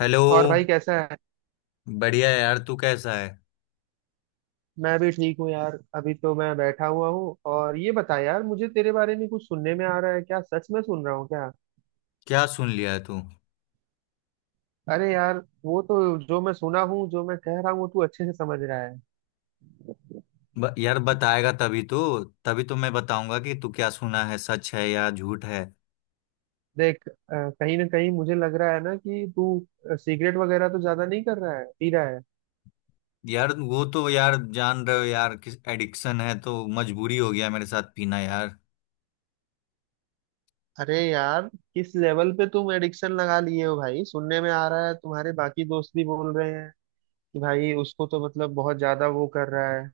Hello. और भाई कैसा है। बढ़िया है यार, तू कैसा है? मैं भी ठीक हूँ यार, अभी तो मैं बैठा हुआ हूँ। और ये बता यार, मुझे तेरे बारे में कुछ सुनने में आ रहा है। क्या सच में सुन रहा हूँ क्या? क्या सुन लिया है तू? अरे यार, वो तो। जो मैं सुना हूँ, जो मैं कह रहा हूँ, वो तू अच्छे से समझ रहा है। यार बताएगा तभी तो, तभी तो मैं बताऊंगा कि तू क्या सुना है, सच है या झूठ है। देख कहीं ना कहीं मुझे लग रहा है ना कि तू सिगरेट वगैरह तो ज्यादा नहीं कर रहा है, पी रहा है? यार वो तो यार, जान रहे हो यार किस एडिक्शन है, तो मजबूरी हो गया मेरे साथ पीना यार। अरे यार, किस लेवल पे तुम एडिक्शन लगा लिए हो भाई? सुनने में आ रहा है तुम्हारे बाकी दोस्त भी बोल रहे हैं कि भाई उसको तो मतलब बहुत ज्यादा वो कर रहा है।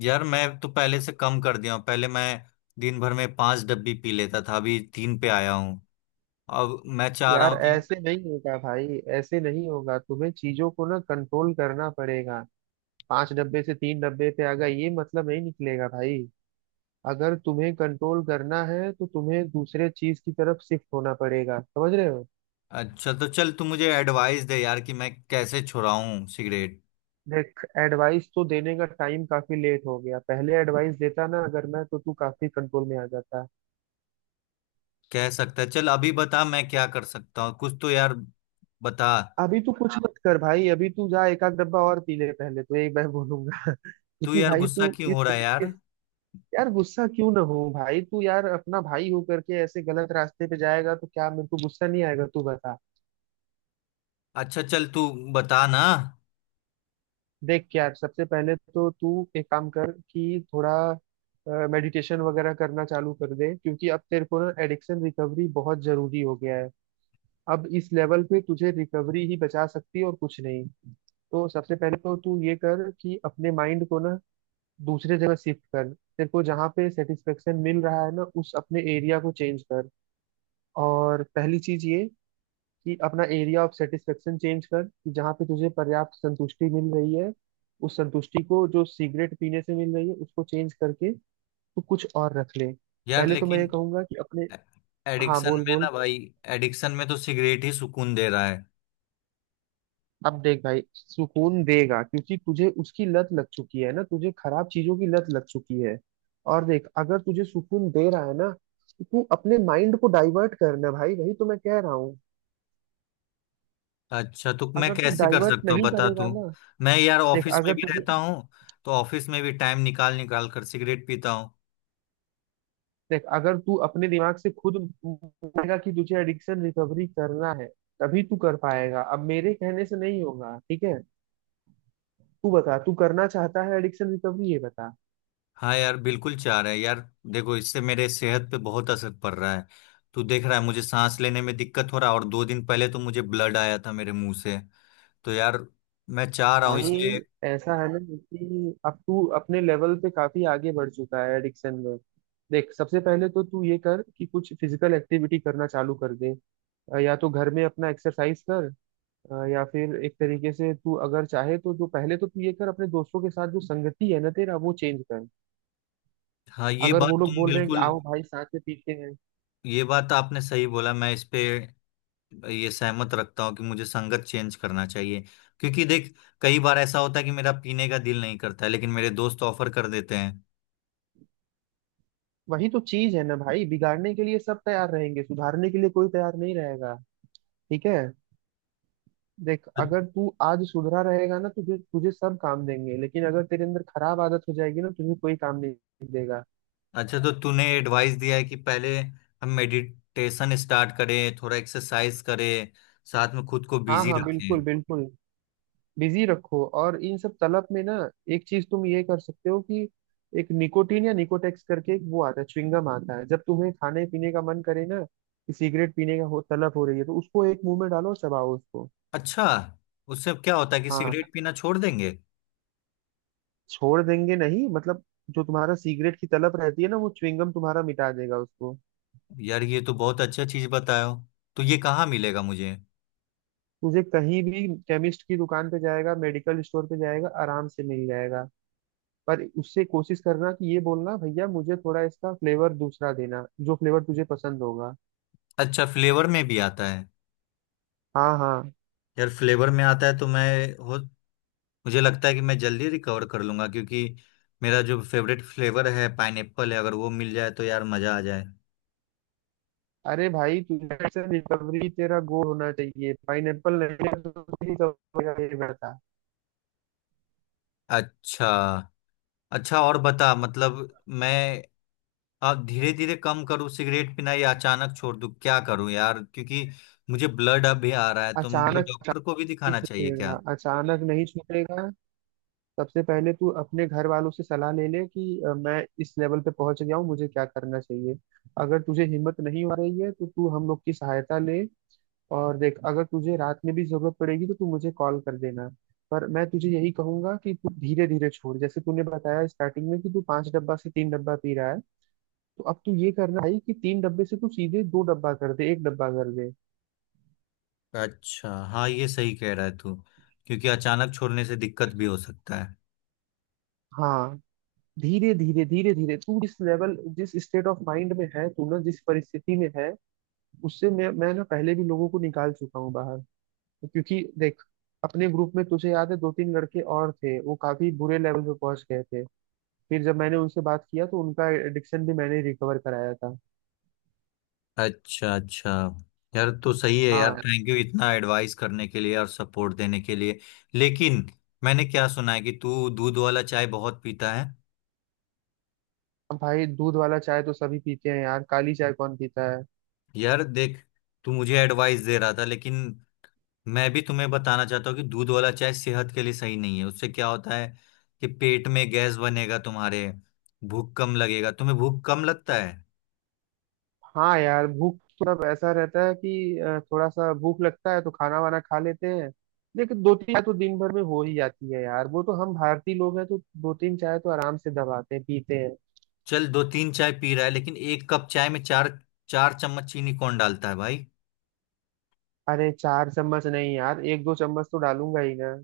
यार मैं तो पहले से कम कर दिया हूँ। पहले मैं दिन भर में पांच डब्बी पी लेता था, अभी तीन पे आया हूँ। अब मैं चाह रहा यार हूँ कि ऐसे नहीं होगा भाई, ऐसे नहीं होगा। तुम्हें चीजों को ना कंट्रोल करना पड़ेगा। पांच डब्बे से तीन डब्बे पे आ गए, ये मतलब नहीं निकलेगा भाई। अगर तुम्हें कंट्रोल करना है तो तुम्हें दूसरे चीज की तरफ शिफ्ट होना पड़ेगा, समझ रहे हो? अच्छा, तो चल तू मुझे एडवाइस दे यार कि मैं कैसे छुड़ाऊँ सिगरेट। देख, एडवाइस तो देने का टाइम काफी लेट हो गया। पहले एडवाइस देता ना अगर मैं तो तू काफी कंट्रोल में आ जाता। कह सकता है, चल अभी बता मैं क्या कर सकता हूँ कुछ तो यार, बता। अभी तू कुछ हाँ मत कर भाई, अभी तू जा एक आध डब्बा और पी ले, पहले तो एक मैं बोलूंगा। तू क्योंकि यार भाई गुस्सा तू क्यों इस हो रहा है तरीके। यार? यार गुस्सा क्यों ना हो भाई? तू यार अपना भाई हो करके ऐसे गलत रास्ते पे जाएगा तो क्या मेरे को गुस्सा नहीं आएगा? तू बता। अच्छा चल, तू बता ना। देख यार, सबसे पहले तो तू एक काम कर कि थोड़ा मेडिटेशन वगैरह करना चालू कर दे, क्योंकि अब तेरे को ना एडिक्शन रिकवरी बहुत जरूरी हो गया है। अब इस लेवल पे तुझे रिकवरी ही बचा सकती है और कुछ नहीं। तो सबसे पहले तो तू ये कर कि अपने माइंड को ना दूसरे जगह शिफ्ट कर। तेरे को जहाँ पे सेटिस्फेक्शन मिल रहा है ना, उस अपने एरिया को चेंज कर। और पहली चीज ये कि अपना एरिया ऑफ सेटिस्फेक्शन चेंज कर, कि जहाँ पे तुझे पर्याप्त संतुष्टि मिल रही है, उस संतुष्टि को जो सिगरेट पीने से मिल रही है उसको चेंज करके तू कुछ और रख ले। यार पहले तो मैं ये लेकिन कहूंगा कि अपने। हाँ, एडिक्शन बोल में बोल। ना भाई, एडिक्शन में तो सिगरेट ही सुकून दे रहा है। अब देख भाई, सुकून देगा क्योंकि तुझे उसकी लत लग चुकी है ना, तुझे खराब चीजों की लत लग चुकी है। और देख अगर तुझे सुकून दे रहा है ना तो तू अपने माइंड को डाइवर्ट करना भाई, वही तो मैं कह रहा हूँ। अच्छा, तो मैं अगर तू कैसे कर डाइवर्ट सकता हूँ नहीं बता करेगा तू। ना। मैं यार देख ऑफिस में अगर भी तुझे रहता हूँ, तो ऑफिस में भी टाइम निकाल निकाल कर सिगरेट पीता हूँ। देख अगर तू अपने दिमाग से खुद मानेगा कि तुझे एडिक्शन रिकवरी करना है, तभी तू कर पाएगा। अब मेरे कहने से नहीं होगा, ठीक है? तू बता, तू करना चाहता है एडिक्शन रिकवरी, ये बता। हाँ यार, बिल्कुल चाह रहा है यार। देखो, इससे मेरे सेहत पे बहुत असर पड़ रहा है। तू देख रहा है मुझे सांस लेने में दिक्कत हो रहा है, और दो दिन पहले तो मुझे ब्लड आया था मेरे मुंह से। तो यार, मैं चाह रहा हूँ भाई इसलिए। ऐसा है ना कि अब तू अपने लेवल पे काफी आगे बढ़ चुका है एडिक्शन में। देख सबसे पहले तो तू ये कर कि कुछ फिजिकल एक्टिविटी करना चालू कर दे। या तो घर में अपना एक्सरसाइज कर, या फिर एक तरीके से तू अगर चाहे तो जो, पहले तो तू ये कर, अपने दोस्तों के साथ जो संगति है ना तेरा, वो चेंज कर। हाँ ये अगर बात वो लोग तुम बोल रहे हैं कि बिल्कुल, आओ भाई साथ में पीते हैं, ये बात आपने सही बोला। मैं इस पे ये सहमत रखता हूँ कि मुझे संगत चेंज करना चाहिए। क्योंकि देख, कई बार ऐसा होता है कि मेरा पीने का दिल नहीं करता है, लेकिन मेरे दोस्त ऑफर कर देते हैं। वही तो चीज है ना भाई। बिगाड़ने के लिए सब तैयार रहेंगे, सुधारने के लिए कोई तैयार नहीं रहेगा, ठीक है? देख अगर तू आज सुधरा रहेगा ना तुझे, तुझे सब काम देंगे, लेकिन अगर तेरे अंदर खराब आदत हो जाएगी ना, तुझे कोई काम नहीं देगा। अच्छा, तो तूने एडवाइस दिया है कि पहले हम मेडिटेशन स्टार्ट करें, थोड़ा एक्सरसाइज करें, साथ में खुद को हाँ बिजी हाँ, बिल्कुल रखें। बिल्कुल। बिजी रखो। और इन सब तलब में ना, एक चीज तुम ये कर सकते हो कि एक निकोटीन या निकोटेक्स करके एक वो आता है, च्युइंगम आता है, जब तुम्हें खाने पीने का मन करे ना कि सिगरेट पीने का हो, तलब हो रही है, तो उसको एक मुंह में डालो और चबाओ उसको। अच्छा, उससे क्या होता है कि हाँ, सिगरेट पीना छोड़ देंगे? छोड़ देंगे नहीं मतलब, जो तुम्हारा सिगरेट की तलब रहती है ना वो च्युइंगम तुम्हारा मिटा देगा उसको। यार ये तो बहुत अच्छा चीज बताया हो। तो ये कहाँ मिलेगा मुझे? तुझे कहीं भी केमिस्ट की दुकान पे जाएगा, मेडिकल स्टोर पे जाएगा, आराम से मिल जाएगा। पर उससे कोशिश करना कि ये बोलना, भैया मुझे थोड़ा इसका फ्लेवर दूसरा देना, जो फ्लेवर तुझे पसंद होगा। अच्छा, फ्लेवर में भी आता है? हाँ हाँ। यार फ्लेवर में आता है तो मैं, हो, मुझे लगता है कि मैं जल्दी रिकवर कर लूंगा। क्योंकि मेरा जो फेवरेट फ्लेवर है पाइनएप्पल है, अगर वो मिल जाए तो यार मजा आ जाए। अरे भाई, तुझे से रिकवरी तेरा गोल होना चाहिए, पाइनएप्पल नहीं है तो recovery का ये बेटा। अच्छा अच्छा, और बता, मतलब मैं आप धीरे धीरे कम करूँ सिगरेट पीना या अचानक छोड़ दूँ? क्या करूँ यार? क्योंकि मुझे ब्लड अब भी आ रहा है, तो मुझे अचानक, अचानक डॉक्टर को भी नहीं दिखाना चाहिए क्या? छूटेगा, अचानक नहीं छूटेगा। सबसे पहले तू अपने घर वालों से सलाह ले ले कि मैं इस लेवल पे पहुंच गया हूँ, मुझे क्या करना चाहिए। अगर तुझे हिम्मत नहीं हो रही है तो तू हम लोग की सहायता ले। और देख अगर तुझे रात में भी जरूरत पड़ेगी तो तू मुझे कॉल कर देना। पर मैं तुझे यही कहूंगा कि तू धीरे धीरे छोड़, जैसे तूने बताया स्टार्टिंग में कि तू पांच डब्बा से तीन डब्बा पी रहा है, तो अब तू ये करना भाई कि तीन डब्बे से तू सीधे दो डब्बा कर दे, एक डब्बा कर दे। अच्छा, हाँ ये सही कह रहा है तू। क्योंकि अचानक छोड़ने से दिक्कत भी हो सकता है। हाँ, धीरे धीरे धीरे धीरे। तू जिस लेवल, जिस स्टेट ऑफ माइंड में है तू ना, जिस परिस्थिति में है, उससे मैं ना पहले भी लोगों को निकाल चुका हूँ बाहर। क्योंकि देख, अपने ग्रुप में तुझे याद है दो तीन लड़के और थे, वो काफी बुरे लेवल पे पहुंच गए थे। फिर जब मैंने उनसे बात किया तो उनका एडिक्शन भी मैंने रिकवर कराया था। अच्छा अच्छा। यार तो सही है यार, हाँ। थैंक यू इतना एडवाइस करने के लिए और सपोर्ट देने के लिए। लेकिन मैंने क्या सुना है कि तू दूध वाला चाय बहुत पीता है। अब भाई, दूध वाला चाय तो सभी पीते हैं यार, काली चाय कौन पीता है? यार देख, तू मुझे एडवाइस दे रहा था लेकिन मैं भी तुम्हें बताना चाहता हूँ कि दूध वाला चाय सेहत के लिए सही नहीं है। उससे क्या होता है कि पेट में गैस बनेगा तुम्हारे, भूख कम लगेगा, तुम्हें भूख कम लगता है। हाँ यार, भूख थोड़ा ऐसा रहता है कि थोड़ा सा भूख लगता है तो खाना वाना खा लेते हैं। लेकिन दो तीन चाय तो दिन भर में हो ही जाती है यार, वो तो हम भारतीय लोग हैं, तो दो तीन चाय तो आराम से दबाते हैं, पीते हैं। चल, दो तीन चाय पी रहा है लेकिन एक कप चाय में चार, चार चम्मच चीनी कौन डालता है भाई? अरे चार चम्मच नहीं यार, एक दो चम्मच तो डालूंगा ही मैं।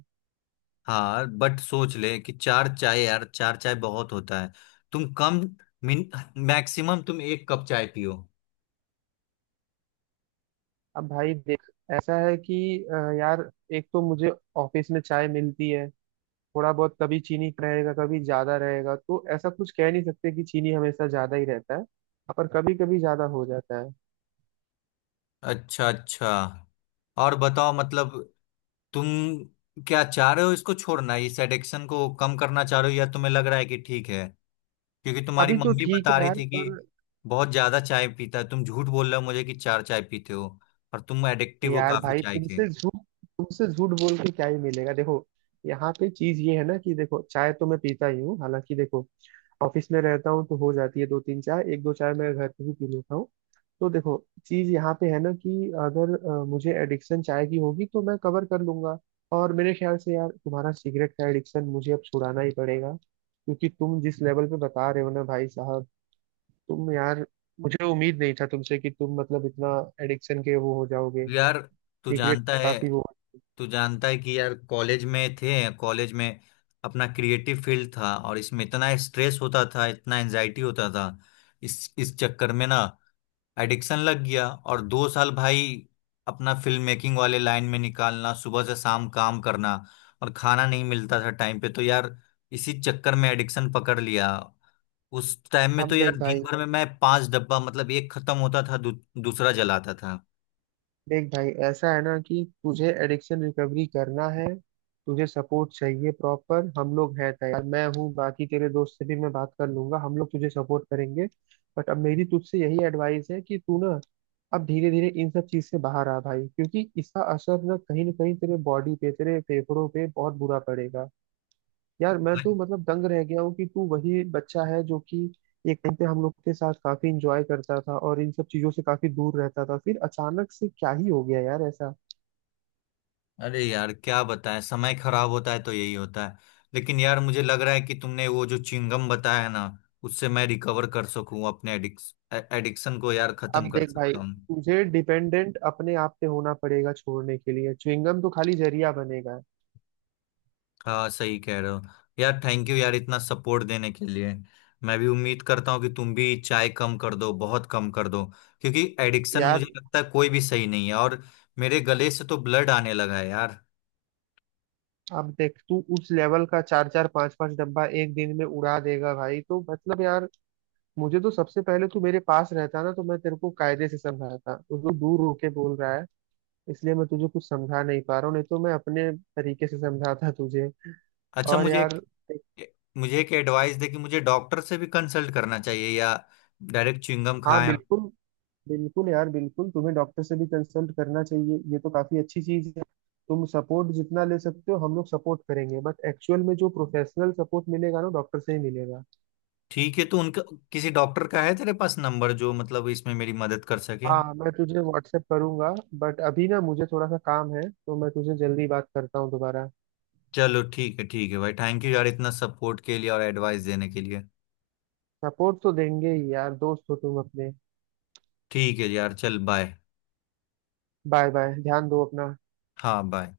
हाँ बट सोच ले कि चार चाय यार, चार चाय बहुत होता है। तुम कम, मिन मैक्सिमम तुम एक कप चाय पियो। अब भाई देख, ऐसा है कि यार, एक तो मुझे ऑफिस में चाय मिलती है। थोड़ा बहुत, कभी चीनी रहेगा, कभी ज्यादा रहेगा, तो ऐसा कुछ कह नहीं सकते कि चीनी हमेशा ज्यादा ही रहता है, पर कभी कभी ज्यादा हो जाता है। अच्छा अच्छा, और बताओ, मतलब तुम क्या चाह रहे हो, इसको छोड़ना, इस एडिक्शन को कम करना चाह रहे हो, या तुम्हें लग रहा है कि ठीक है? क्योंकि तुम्हारी अभी तो मम्मी ठीक बता है रही यार, थी कि पर। बहुत ज्यादा चाय पीता है। तुम झूठ बोल रहे हो मुझे कि चार चाय पीते हो, और तुम एडिक्टिव हो यार काफी भाई चाय के। तुमसे झूठ, तुमसे झूठ बोल के क्या ही मिलेगा। देखो, यहाँ पे चीज ये है ना कि, देखो चाय तो मैं पीता ही हूँ, हालांकि देखो ऑफिस में रहता हूँ तो हो जाती है दो तीन चाय, एक दो चाय मैं घर पे भी पी लेता हूँ। तो देखो, चीज यहाँ पे है ना कि अगर मुझे एडिक्शन चाय की होगी तो मैं कवर कर लूंगा। और मेरे ख्याल से यार तुम्हारा सिगरेट का एडिक्शन मुझे अब छुड़ाना ही पड़ेगा, क्योंकि तुम जिस लेवल पे बता रहे हो ना भाई साहब, तुम यार, मुझे उम्मीद नहीं था तुमसे कि तुम मतलब इतना एडिक्शन के वो हो जाओगे। यार तू सीक्रेट जानता है, काफी वो। तू जानता है कि यार कॉलेज में थे, कॉलेज में अपना क्रिएटिव फील्ड था और इसमें इतना स्ट्रेस होता था, इतना एंजाइटी होता था। इस चक्कर में ना एडिक्शन लग गया। और दो साल भाई अपना फिल्म मेकिंग वाले लाइन में निकालना, सुबह से शाम काम करना, और खाना नहीं मिलता था टाइम पे, तो यार इसी चक्कर में एडिक्शन पकड़ लिया। उस टाइम में तो अब यार देख दिन भाई भर में मैं पांच डब्बा, मतलब एक खत्म होता था, दूसरा जलाता था। देख भाई ऐसा है ना कि तुझे एडिक्शन रिकवरी करना है, तुझे सपोर्ट चाहिए प्रॉपर। हम लोग हैं तैयार, मैं हूँ, बाकी तेरे दोस्त से भी मैं बात कर लूंगा, हम लोग तुझे सपोर्ट करेंगे। बट अब मेरी तुझसे यही एडवाइस है कि तू ना अब धीरे धीरे इन सब चीज से बाहर आ भाई, क्योंकि इसका असर ना कहीं तेरे बॉडी पे, तेरे फेफड़ों पे बहुत बुरा पड़ेगा। यार मैं तो मतलब दंग रह गया हूँ कि तू वही बच्चा है जो कि एक टाइम पे हम लोग के साथ काफी इंजॉय करता था और इन सब चीजों से काफी दूर रहता था, फिर अचानक से क्या ही हो गया यार ऐसा। अरे यार क्या बताएं, समय खराब होता है तो यही होता है। लेकिन यार मुझे लग रहा है कि तुमने वो जो चिंगम बताया है ना, उससे मैं रिकवर कर सकूं अपने एडिक्स एडिक्शन को यार अब खत्म कर देख भाई, सकता हूं। तुझे डिपेंडेंट अपने आप पे होना पड़ेगा, छोड़ने के लिए च्युइंगम तो खाली जरिया बनेगा। हाँ सही कह रहे हो यार, थैंक यू यार इतना सपोर्ट देने के लिए। मैं भी उम्मीद करता हूँ कि तुम भी चाय कम कर दो, बहुत कम कर दो। क्योंकि एडिक्शन यार मुझे लगता है कोई भी सही नहीं है, और मेरे गले से तो ब्लड आने लगा है यार। अब देख तू उस लेवल का, चार चार पांच पांच डब्बा एक दिन में उड़ा देगा भाई, तो मतलब यार मुझे तो, सबसे पहले तू मेरे पास रहता ना तो मैं तेरे को कायदे से समझाता, वो तो दूर होके बोल रहा है, इसलिए मैं तुझे कुछ समझा नहीं पा रहा हूँ, नहीं तो मैं अपने तरीके से समझाता तुझे। अच्छा और मुझे यार। एक, मुझे एक एडवाइस दे कि मुझे डॉक्टर से भी कंसल्ट करना चाहिए या डायरेक्ट च्युइंगम हाँ खाएं? बिल्कुल, बिल्कुल यार बिल्कुल, तुम्हें डॉक्टर से भी कंसल्ट करना चाहिए, ये तो काफी अच्छी चीज है। तुम सपोर्ट जितना ले सकते हो हम लोग सपोर्ट करेंगे, बट एक्चुअल में जो प्रोफेशनल सपोर्ट मिलेगा ना, डॉक्टर से ही मिलेगा। ठीक है, तो उनका किसी डॉक्टर का है तेरे पास नंबर जो मतलब इसमें मेरी मदद कर सके? हाँ, मैं तुझे व्हाट्सएप करूंगा, बट अभी ना मुझे थोड़ा सा काम है, तो मैं तुझे जल्दी बात करता हूँ दोबारा। चलो ठीक है भाई, थैंक यू यार इतना सपोर्ट के लिए और एडवाइस देने के लिए। सपोर्ट तो देंगे ही यार, दोस्त हो तुम अपने। ठीक है यार, चल बाय। बाय बाय, ध्यान दो अपना। हाँ बाय।